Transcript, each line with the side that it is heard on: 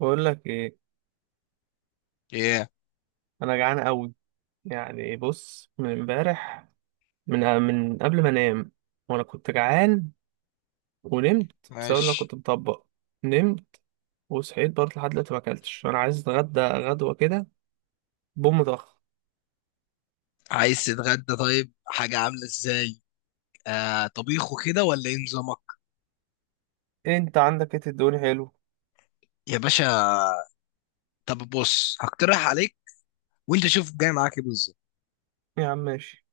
right: بقول لك ايه.
left: ايه.
right: انا جعان قوي. يعني بص، من امبارح، من قبل ما انام وانا كنت جعان، ونمت بسبب إن انا
left: ماشي.
right: كنت مطبق، نمت وصحيت برضه لحد دلوقتي ما اكلتش. انا عايز اتغدى غدوه كده بوم ضخ.
left: عايز تتغدى؟ طيب حاجة عاملة ازاي؟ آه، طبيخ وكده ولا ايه نظامك؟
right: انت عندك ايه تدوني حلو؟
left: يا باشا، طب بص هقترح عليك وانت شوف جاي معاك ايه بالظبط.
right: يا عم ماشي.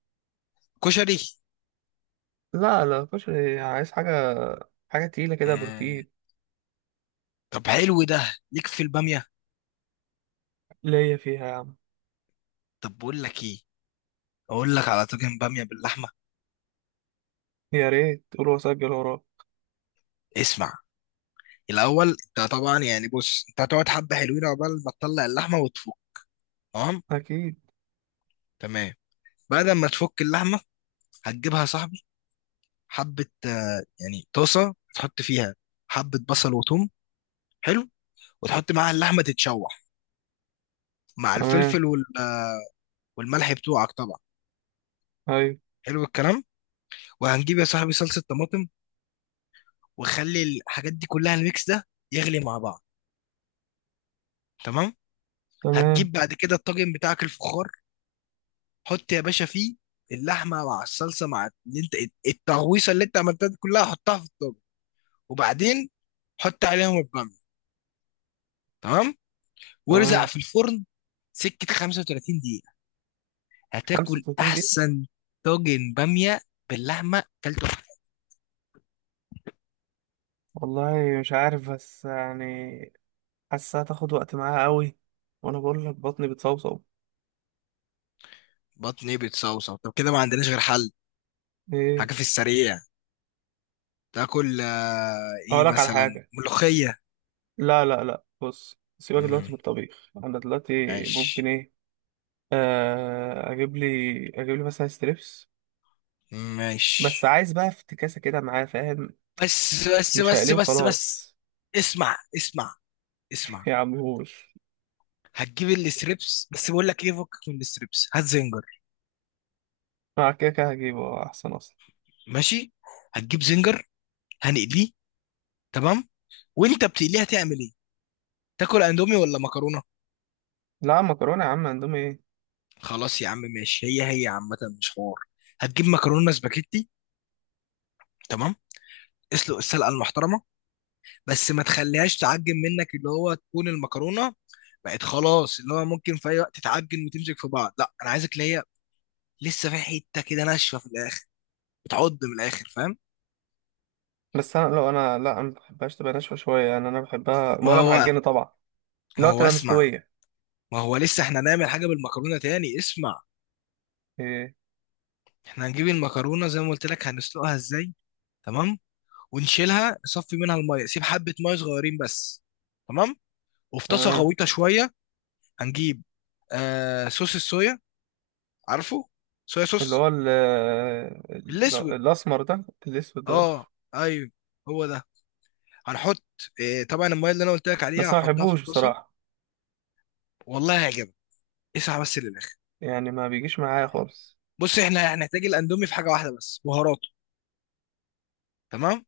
left: كشري.
right: لا لا، مش عايز حاجه، حاجه تقيله كده
left: مم.
right: بروتين.
left: طب حلو، ده ليك في البامية.
right: ليا فيها يا عم.
left: طب بقول لك ايه، اقول لك على طاجن بامية باللحمة.
right: يا ريت قول واسجل وراك.
left: اسمع، الاول انت طبعا يعني بص انت هتقعد حبة حلوين عقبال ما تطلع اللحمة وتفك. تمام.
right: اكيد.
left: تمام. بعد ما تفك اللحمة هتجيبها يا صاحبي حبة يعني طاسة تحط فيها حبة بصل وثوم. حلو. وتحط معاها اللحمه تتشوح مع
right: تمام.
left: الفلفل وال والملح بتوعك طبعا.
right: ايوه.
left: حلو الكلام. وهنجيب يا صاحبي صلصه طماطم، وخلي الحاجات دي كلها الميكس ده يغلي مع بعض. تمام. هتجيب
right: تمام.
left: بعد كده الطاجن بتاعك الفخار، حط يا باشا فيه اللحمه مع الصلصه مع اللي انت التغويصه اللي انت عملتها دي كلها، حطها في الطاجن. وبعدين حط عليهم الباميه. تمام. وارزع
right: تمام.
left: في الفرن سكه 35 دقيقه. هتاكل
right: 35 دقيقة.
left: احسن. طاجن باميه باللحمه كلته.
right: والله مش عارف، بس يعني حاسة هتاخد وقت معاها قوي، وانا بقول لك بطني بتصوصو.
left: بطني بتصوصو طب كده ما عندناش غير حل.
right: ايه؟
left: حاجة في السريع تاكل ايه
right: اقول لك على
left: مثلا؟
right: حاجة.
left: ملوخية.
right: لا لا لا، بص سيبك دلوقتي
left: امم
right: في الطبيخ، انا دلوقتي ممكن
left: ماشي.
right: ايه، آه اجيب لي اجيب لي مثلا ستريبس، بس
left: ماشي.
right: عايز بقى افتكاسة كده معاه فاهم،
left: بس بس
right: مش
left: بس
right: هقليه
left: بس بس.
right: وخلاص.
left: اسمع اسمع. اسمع.
right: يا عمهوش،
left: هتجيب الستريبس، بس بقول لك ايه، فكك من الستريبس، هات زنجر.
right: مع كده كده هجيبه، احسن اصلا.
left: ماشي. هتجيب زنجر هنقليه. تمام. وانت بتقليه هتعمل ايه؟ تاكل اندومي ولا مكرونه؟
right: لا مكرونة يا عم، اندومي ايه!
left: خلاص يا عم ماشي، هي هي عامه، مش حوار. هتجيب مكرونه سباكيتي. تمام. اسلق السلقه المحترمه، بس ما تخليهاش تعجن منك اللي هو تكون المكرونه بقت خلاص اللي هو ممكن في اي وقت تتعجن وتمسك في بعض، لا انا عايزك اللي هي لسه في حته كده ناشفه في الاخر، بتعض من الاخر، فاهم؟
right: بس انا لو انا لا انا ما بحبهاش تبقى ناشفة شوية، يعني انا بحبها
left: ما
right: ولا
left: هو،
right: معجنة طبعا،
left: ما
right: لو
left: هو
right: تبقى
left: اسمع،
right: مستوية.
left: ما هو لسه احنا هنعمل حاجه بالمكرونه تاني، اسمع.
right: إيه؟
left: احنا هنجيب المكرونه زي ما قلت لك هنسلقها ازاي. تمام. ونشيلها نصفي منها الميه، سيب حبه ميه صغيرين بس. تمام. وفي طاسه
right: تمام.
left: غويطه شويه هنجيب صوص الصويا، عارفه؟ صويا
right: اللي
left: صوص.
right: هو
left: الاسود.
right: الأسمر ده الأسود ده.
left: اه. ايوه. هو ده. هنحط إيه، طبعا الميه اللي انا قلت لك عليها
right: بس ما
left: هحطها في
right: بحبوش
left: الطاسه.
right: بصراحة،
left: والله هيعجبك، اسعى بس للاخر.
right: يعني ما بيجيش معايا خالص.
left: بص، احنا هنحتاج الاندومي في حاجه واحده بس، بهاراته. تمام.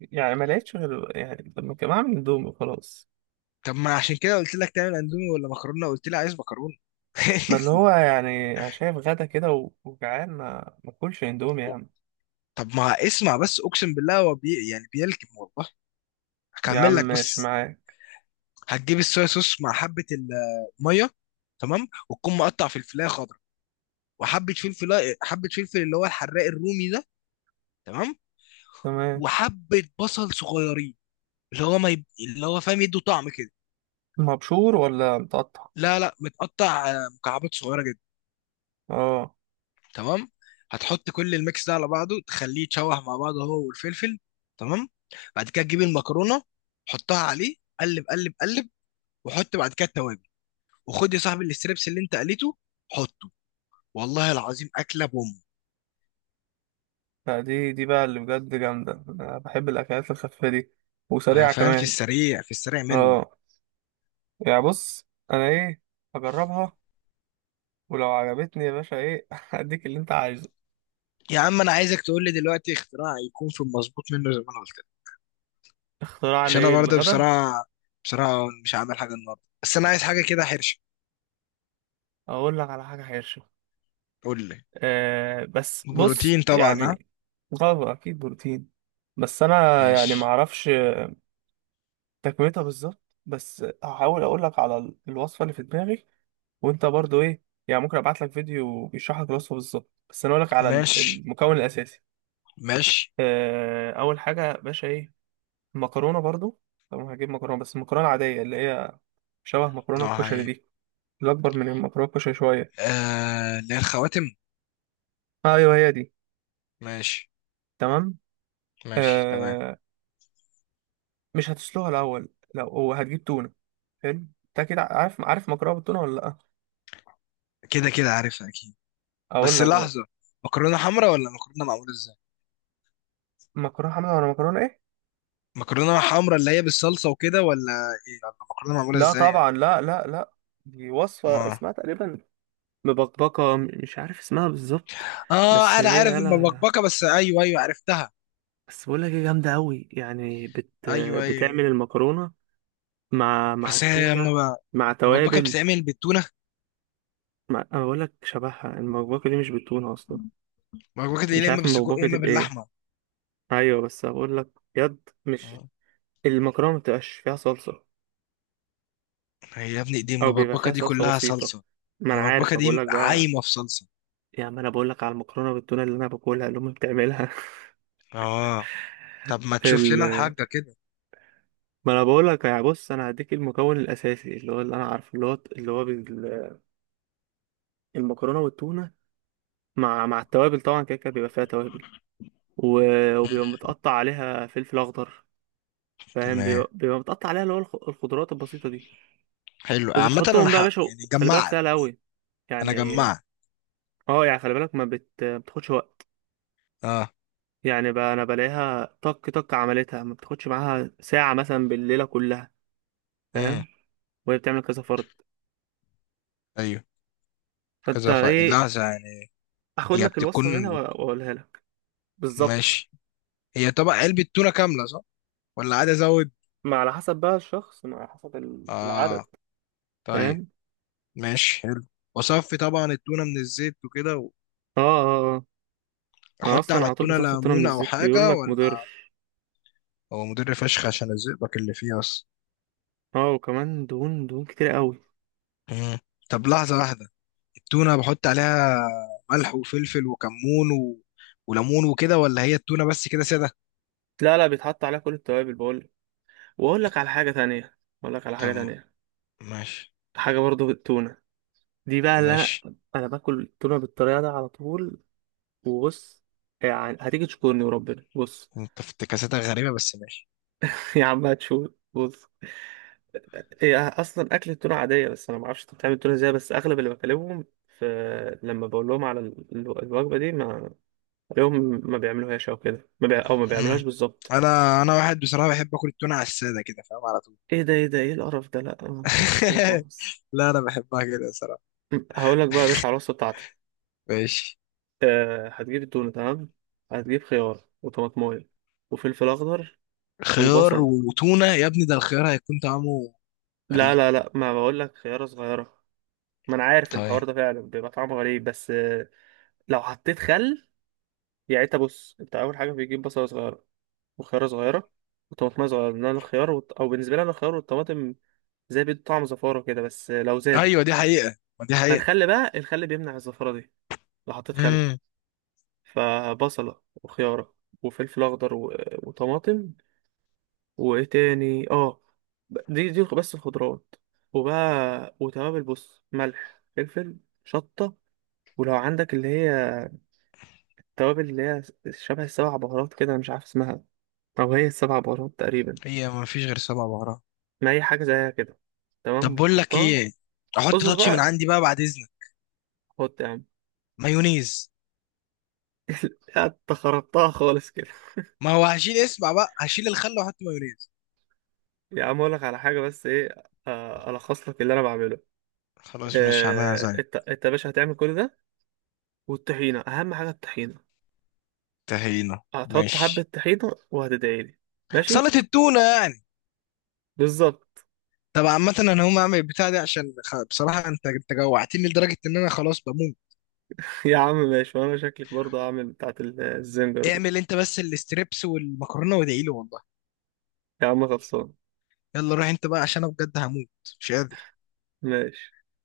right: يعني ما لقيتش غير، يعني لما كان بعمل اندومي خلاص.
left: طب ما عشان كده قلت لك تعمل اندومي ولا مكرونه، قلت لي عايز مكرونه.
right: ما اللي هو يعني أنا شايف غدا كده وجعان، ما أكلش اندومي يا عم.
left: طب ما اسمع بس، اقسم بالله هو بي يعني بيلكم والله.
right: يا عم
left: هكمل لك
right: ماشي
left: بس.
right: معاك.
left: هتجيب الصويا صوص مع حبه الميه. تمام، وتكون مقطع فلفلايه خضراء وحبه فلفل، حبه فلفل اللي هو الحراق الرومي ده. تمام.
right: تمام.
left: وحبه بصل صغيرين اللي هو ما يب... اللي هو فاهم، يدوا طعم كده.
right: مبشور ولا متقطع؟
left: لا لا، متقطع مكعبات صغيره جدا.
right: اه.
left: تمام. هتحط كل الميكس ده على بعضه تخليه يتشوح مع بعضه هو والفلفل. تمام. بعد كده تجيب المكرونه، حطها عليه، قلب قلب قلب. وحط بعد كده التوابل. وخد يا صاحبي الستريبس اللي انت قليته، حطه. والله العظيم اكله بوم.
right: لا دي بقى اللي بجد جامدة، أنا بحب الأكلات الخفيفة دي،
left: ما
right: وسريعة
left: فاهم، في
right: كمان.
left: السريع في السريع منه.
right: اه يعني بص أنا إيه، هجربها، ولو عجبتني يا باشا ايه هديك اللي انت عايزه.
left: يا عم انا عايزك تقول لي دلوقتي اختراع يكون في المظبوط منه زي ما انا قلت.
right: اختراع
left: عشان انا
right: لايه
left: برضه
right: للغدا؟
left: بصراحه، بصراحه مش عامل حاجه النهارده، بس انا عايز حاجه كده حرشه.
right: اقول لك على حاجه حرشه.
left: قول لي.
right: بس بص
left: بروتين طبعا، ها.
right: يعني، غدا اكيد بروتين. بس انا يعني ما
left: ماشي.
right: اعرفش تكملتها بالظبط، بس هحاول اقول لك على الوصفه اللي في دماغي. وانت برضو ايه يعني، ممكن ابعت لك فيديو بيشرح لك الوصفه بالظبط، بس انا اقول لك على
left: ماشي.
right: المكون الاساسي.
left: ماشي.
right: اول حاجه يا باشا ايه، المكرونه برضو. طبعا هجيب مكرونه، بس المكرونه العاديه اللي هي شبه مكرونه
left: نوعها
right: الكشري
left: ايه؟
right: دي، الأكبر من المتراكش شوية.
left: آه اللي هي الخواتم.
right: آه، أيوه هي دي.
left: ماشي.
right: تمام.
left: ماشي تمام.
right: آه مش هتسلقها الأول، لو هو هتجيب تونة. حلو. أنت كده عارف مكرونة بالتونة ولا لأ؟
left: كده كده عارفها اكيد.
right: أقول
left: بس
right: لك بقى.
left: لحظه، مكرونه حمرا ولا مكرونه معموله ازاي؟
right: مكرونة حمرا ولا مكرونة إيه؟
left: مكرونه حمرا اللي هي بالصلصه وكده، ولا ايه، ولا مكرونه معموله
right: لا
left: ازاي يعني؟
right: طبعا، لا لا لا، دي وصفة
left: ما...
right: اسمها تقريبا مبكبكة، مش عارف اسمها بالظبط. بس
left: اه انا عارف
right: هي يلا،
left: المبكبكه، بس ايوه ايوه عرفتها.
right: بس بقول لك ايه جامدة أوي، يعني
left: ايوه ايوه.
right: بتعمل
left: أيوة.
right: المكرونة مع
left: بس هي اما
right: التونة
left: بقى
right: مع
left: المبكبكه
right: توابل
left: بتتعمل بالتونه.
right: أنا بقول لك شبهها المبكبكة دي مش بالتونة أصلا،
left: مبكبكة دي
right: مش
left: يا إما
right: عارف
left: بالسجق يا
right: المبكبكة دي
left: إما
right: بإيه.
left: باللحمة.
right: ايوه بس هقول لك، بجد مش
left: اه،
right: المكرونه ما بتبقاش فيها صلصه،
left: هي يا ابني دي
right: او بيبقى
left: المبكبكة
right: فيها
left: دي
right: صلصه
left: كلها
right: بسيطه.
left: صلصة.
right: ما انا عارف،
left: المبكبكة
right: ما بقول
left: دي
right: لك بقى.
left: عايمة في صلصة.
right: يا عم انا بقول لك على المكرونه بالتونه اللي انا باكلها، اللي امي بتعملها.
left: اه، طب ما تشوف لنا
right: ال...
left: الحاجة كده.
right: ما انا بقول لك، يا بص انا هديك المكون الاساسي اللي هو اللي انا عارفه اللي هو المكرونه والتونه مع التوابل طبعا، كده كده بيبقى فيها توابل، و... وبيبقى متقطع عليها فلفل اخضر، فاهم؟
left: تمام.
right: بيبقى متقطع عليها اللي هو الخضروات البسيطه دي،
left: حلو عامة، أنا
right: وبتحطهم بقى يا
left: حق
right: باشا،
left: يعني
right: وخلي بالك
left: جمعت.
right: سهله قوي
left: أنا
right: يعني.
left: جمعت.
right: اه يعني خلي بالك، ما بتاخدش وقت.
left: اه.
right: يعني انا بلاقيها طق طق عملتها، ما بتاخدش معاها ساعة مثلا بالليلة كلها،
left: امم
right: فاهم؟ وهي بتعمل كذا فرد.
left: أيوه.
right: فانت
left: كذا ف
right: ايه،
left: لحظة يعني.
right: اخد
left: هي
right: لك
left: بتكون.
right: الوصفة منها واقولها لك بالظبط.
left: ماشي. هي طبق علبة تونة كاملة صح، ولا عادي أزود؟
right: ما على حسب بقى الشخص، ما على حسب
left: اه.
right: العدد.
left: طيب.
right: فاهم.
left: ماشي حلو. وصفي طبعا التونة من الزيت وكده.
right: اه اه اه. انا
left: وأحط
right: اصلا
left: على
right: على طول
left: التونة
right: بصفي التونة من
left: ليمون أو
right: الزيت، بيقول
left: حاجة
right: لك
left: ولا؟
right: مضر.
left: هو مدر فشخ عشان الزئبق اللي فيه اصلا.
right: اه، وكمان دهون، دهون كتير قوي.
left: مم. طب لحظة واحدة، التونة بحط عليها ملح وفلفل وكمون و... وليمون وكده، ولا هي التونة بس كده سادة؟
right: لا لا، بيتحط عليها كل التوابل بقول، واقول لك على حاجة تانية، اقول لك على حاجة
left: طب
right: تانية،
left: ماشي.
right: حاجة برضو بالتونة. دي بقى اللي انا
left: ماشي.
right: انا باكل تونه بالطريقه ده على طول. وبص يعني هتيجي تشكرني وربنا، بص.
left: انت افتكاساتك غريبة غريبة بس ماشي.
right: يا عم هتشوف بص. هي اصلا اكل التونه عاديه، بس انا ما اعرفش انت بتعمل التونه ازاي، بس اغلب اللي بكلمهم في، لما بقول لهم على الوجبه دي، ما اليوم، ما بيعملوهاش او كده، ما بي... او ما بيعملوهاش
left: مم.
right: بالظبط.
left: انا واحد بصراحة بحب اكل التونة على السادة كده، فاهم، على طول.
right: ايه ده، ايه ده، ايه القرف ده! لا ما بحبش كده خالص.
left: لا انا بحبها كده صراحة.
right: هقول لك بقى يا باشا على الوصفه بتاعتي.
left: ماشي.
right: هتجيب التونه، تمام، هتجيب خيار وطماطمايه وفلفل اخضر
left: خيار
right: وبصل.
left: وتونة يا ابني، ده الخيار هيكون طعمه
right: لا
left: غريب.
right: لا لا، ما بقول لك خيارة صغيرة. ما انا عارف
left: طيب.
right: الحوار ده فعلا بيبقى طعمه غريب، بس لو حطيت خل، يعني انت بص، انت اول حاجة بيجيب بصلة صغيرة وخيارة صغيرة وطماطم صغيرة، لان انا الخيار او بالنسبة لي انا الخيار والطماطم زي بيدوا طعم زفارة كده، بس لو زادوا،
left: ايوه دي حقيقة، ما دي
right: ما
left: حقيقة.
right: الخل بقى، الخل بيمنع الزفارة دي لو حطيت خل.
left: مم.
right: فبصلة وخيارة وفلفل اخضر وطماطم، وايه تاني اه، دي بس الخضروات. وبقى وتوابل، بص: ملح، فلفل، شطة. ولو عندك اللي هي التوابل اللي هي شبه السبع بهارات كده، أنا مش عارف اسمها، أو هي السبع بهارات تقريبا،
left: هي ما فيش غير سبع بهارات.
right: ما هي حاجة زيها كده. تمام
left: طب بقول لك
right: بتحطها.
left: ايه، احط
right: اصبر
left: تاتش من
right: بقى.
left: عندي بقى بعد اذنك.
right: حط يا عم.
left: مايونيز.
right: يا انت خربتها خالص كده!
left: ما هو هشيل، اسمع بقى، هشيل الخل واحط مايونيز.
right: يا عم أقولك على حاجة بس إيه، ألخص لك اللي أنا بعمله.
left: خلاص مش هعملها زي.
right: أنت يا باشا هتعمل كل ده، والطحينة أهم حاجة الطحينة،
left: تهينة
right: هتحط حبة
left: ماشي.
right: طحينة وهتدعيلي. ماشي.
left: سلطة التونة يعني.
right: بالظبط.
left: طب عامة انا هقوم اعمل البتاع دي عشان خ- بصراحة انت جوعتني لدرجة ان انا خلاص بموت.
right: يا عم ماشي، وأنا شكلك برضه هعمل بتاعت الزنجر دي.
left: اعمل انت بس الاستريبس والمكرونة وادعي لي والله.
right: يا عم خلصان.
left: يلا روح انت بقى عشان انا بجد هموت. مش قادر.
right: ماشي.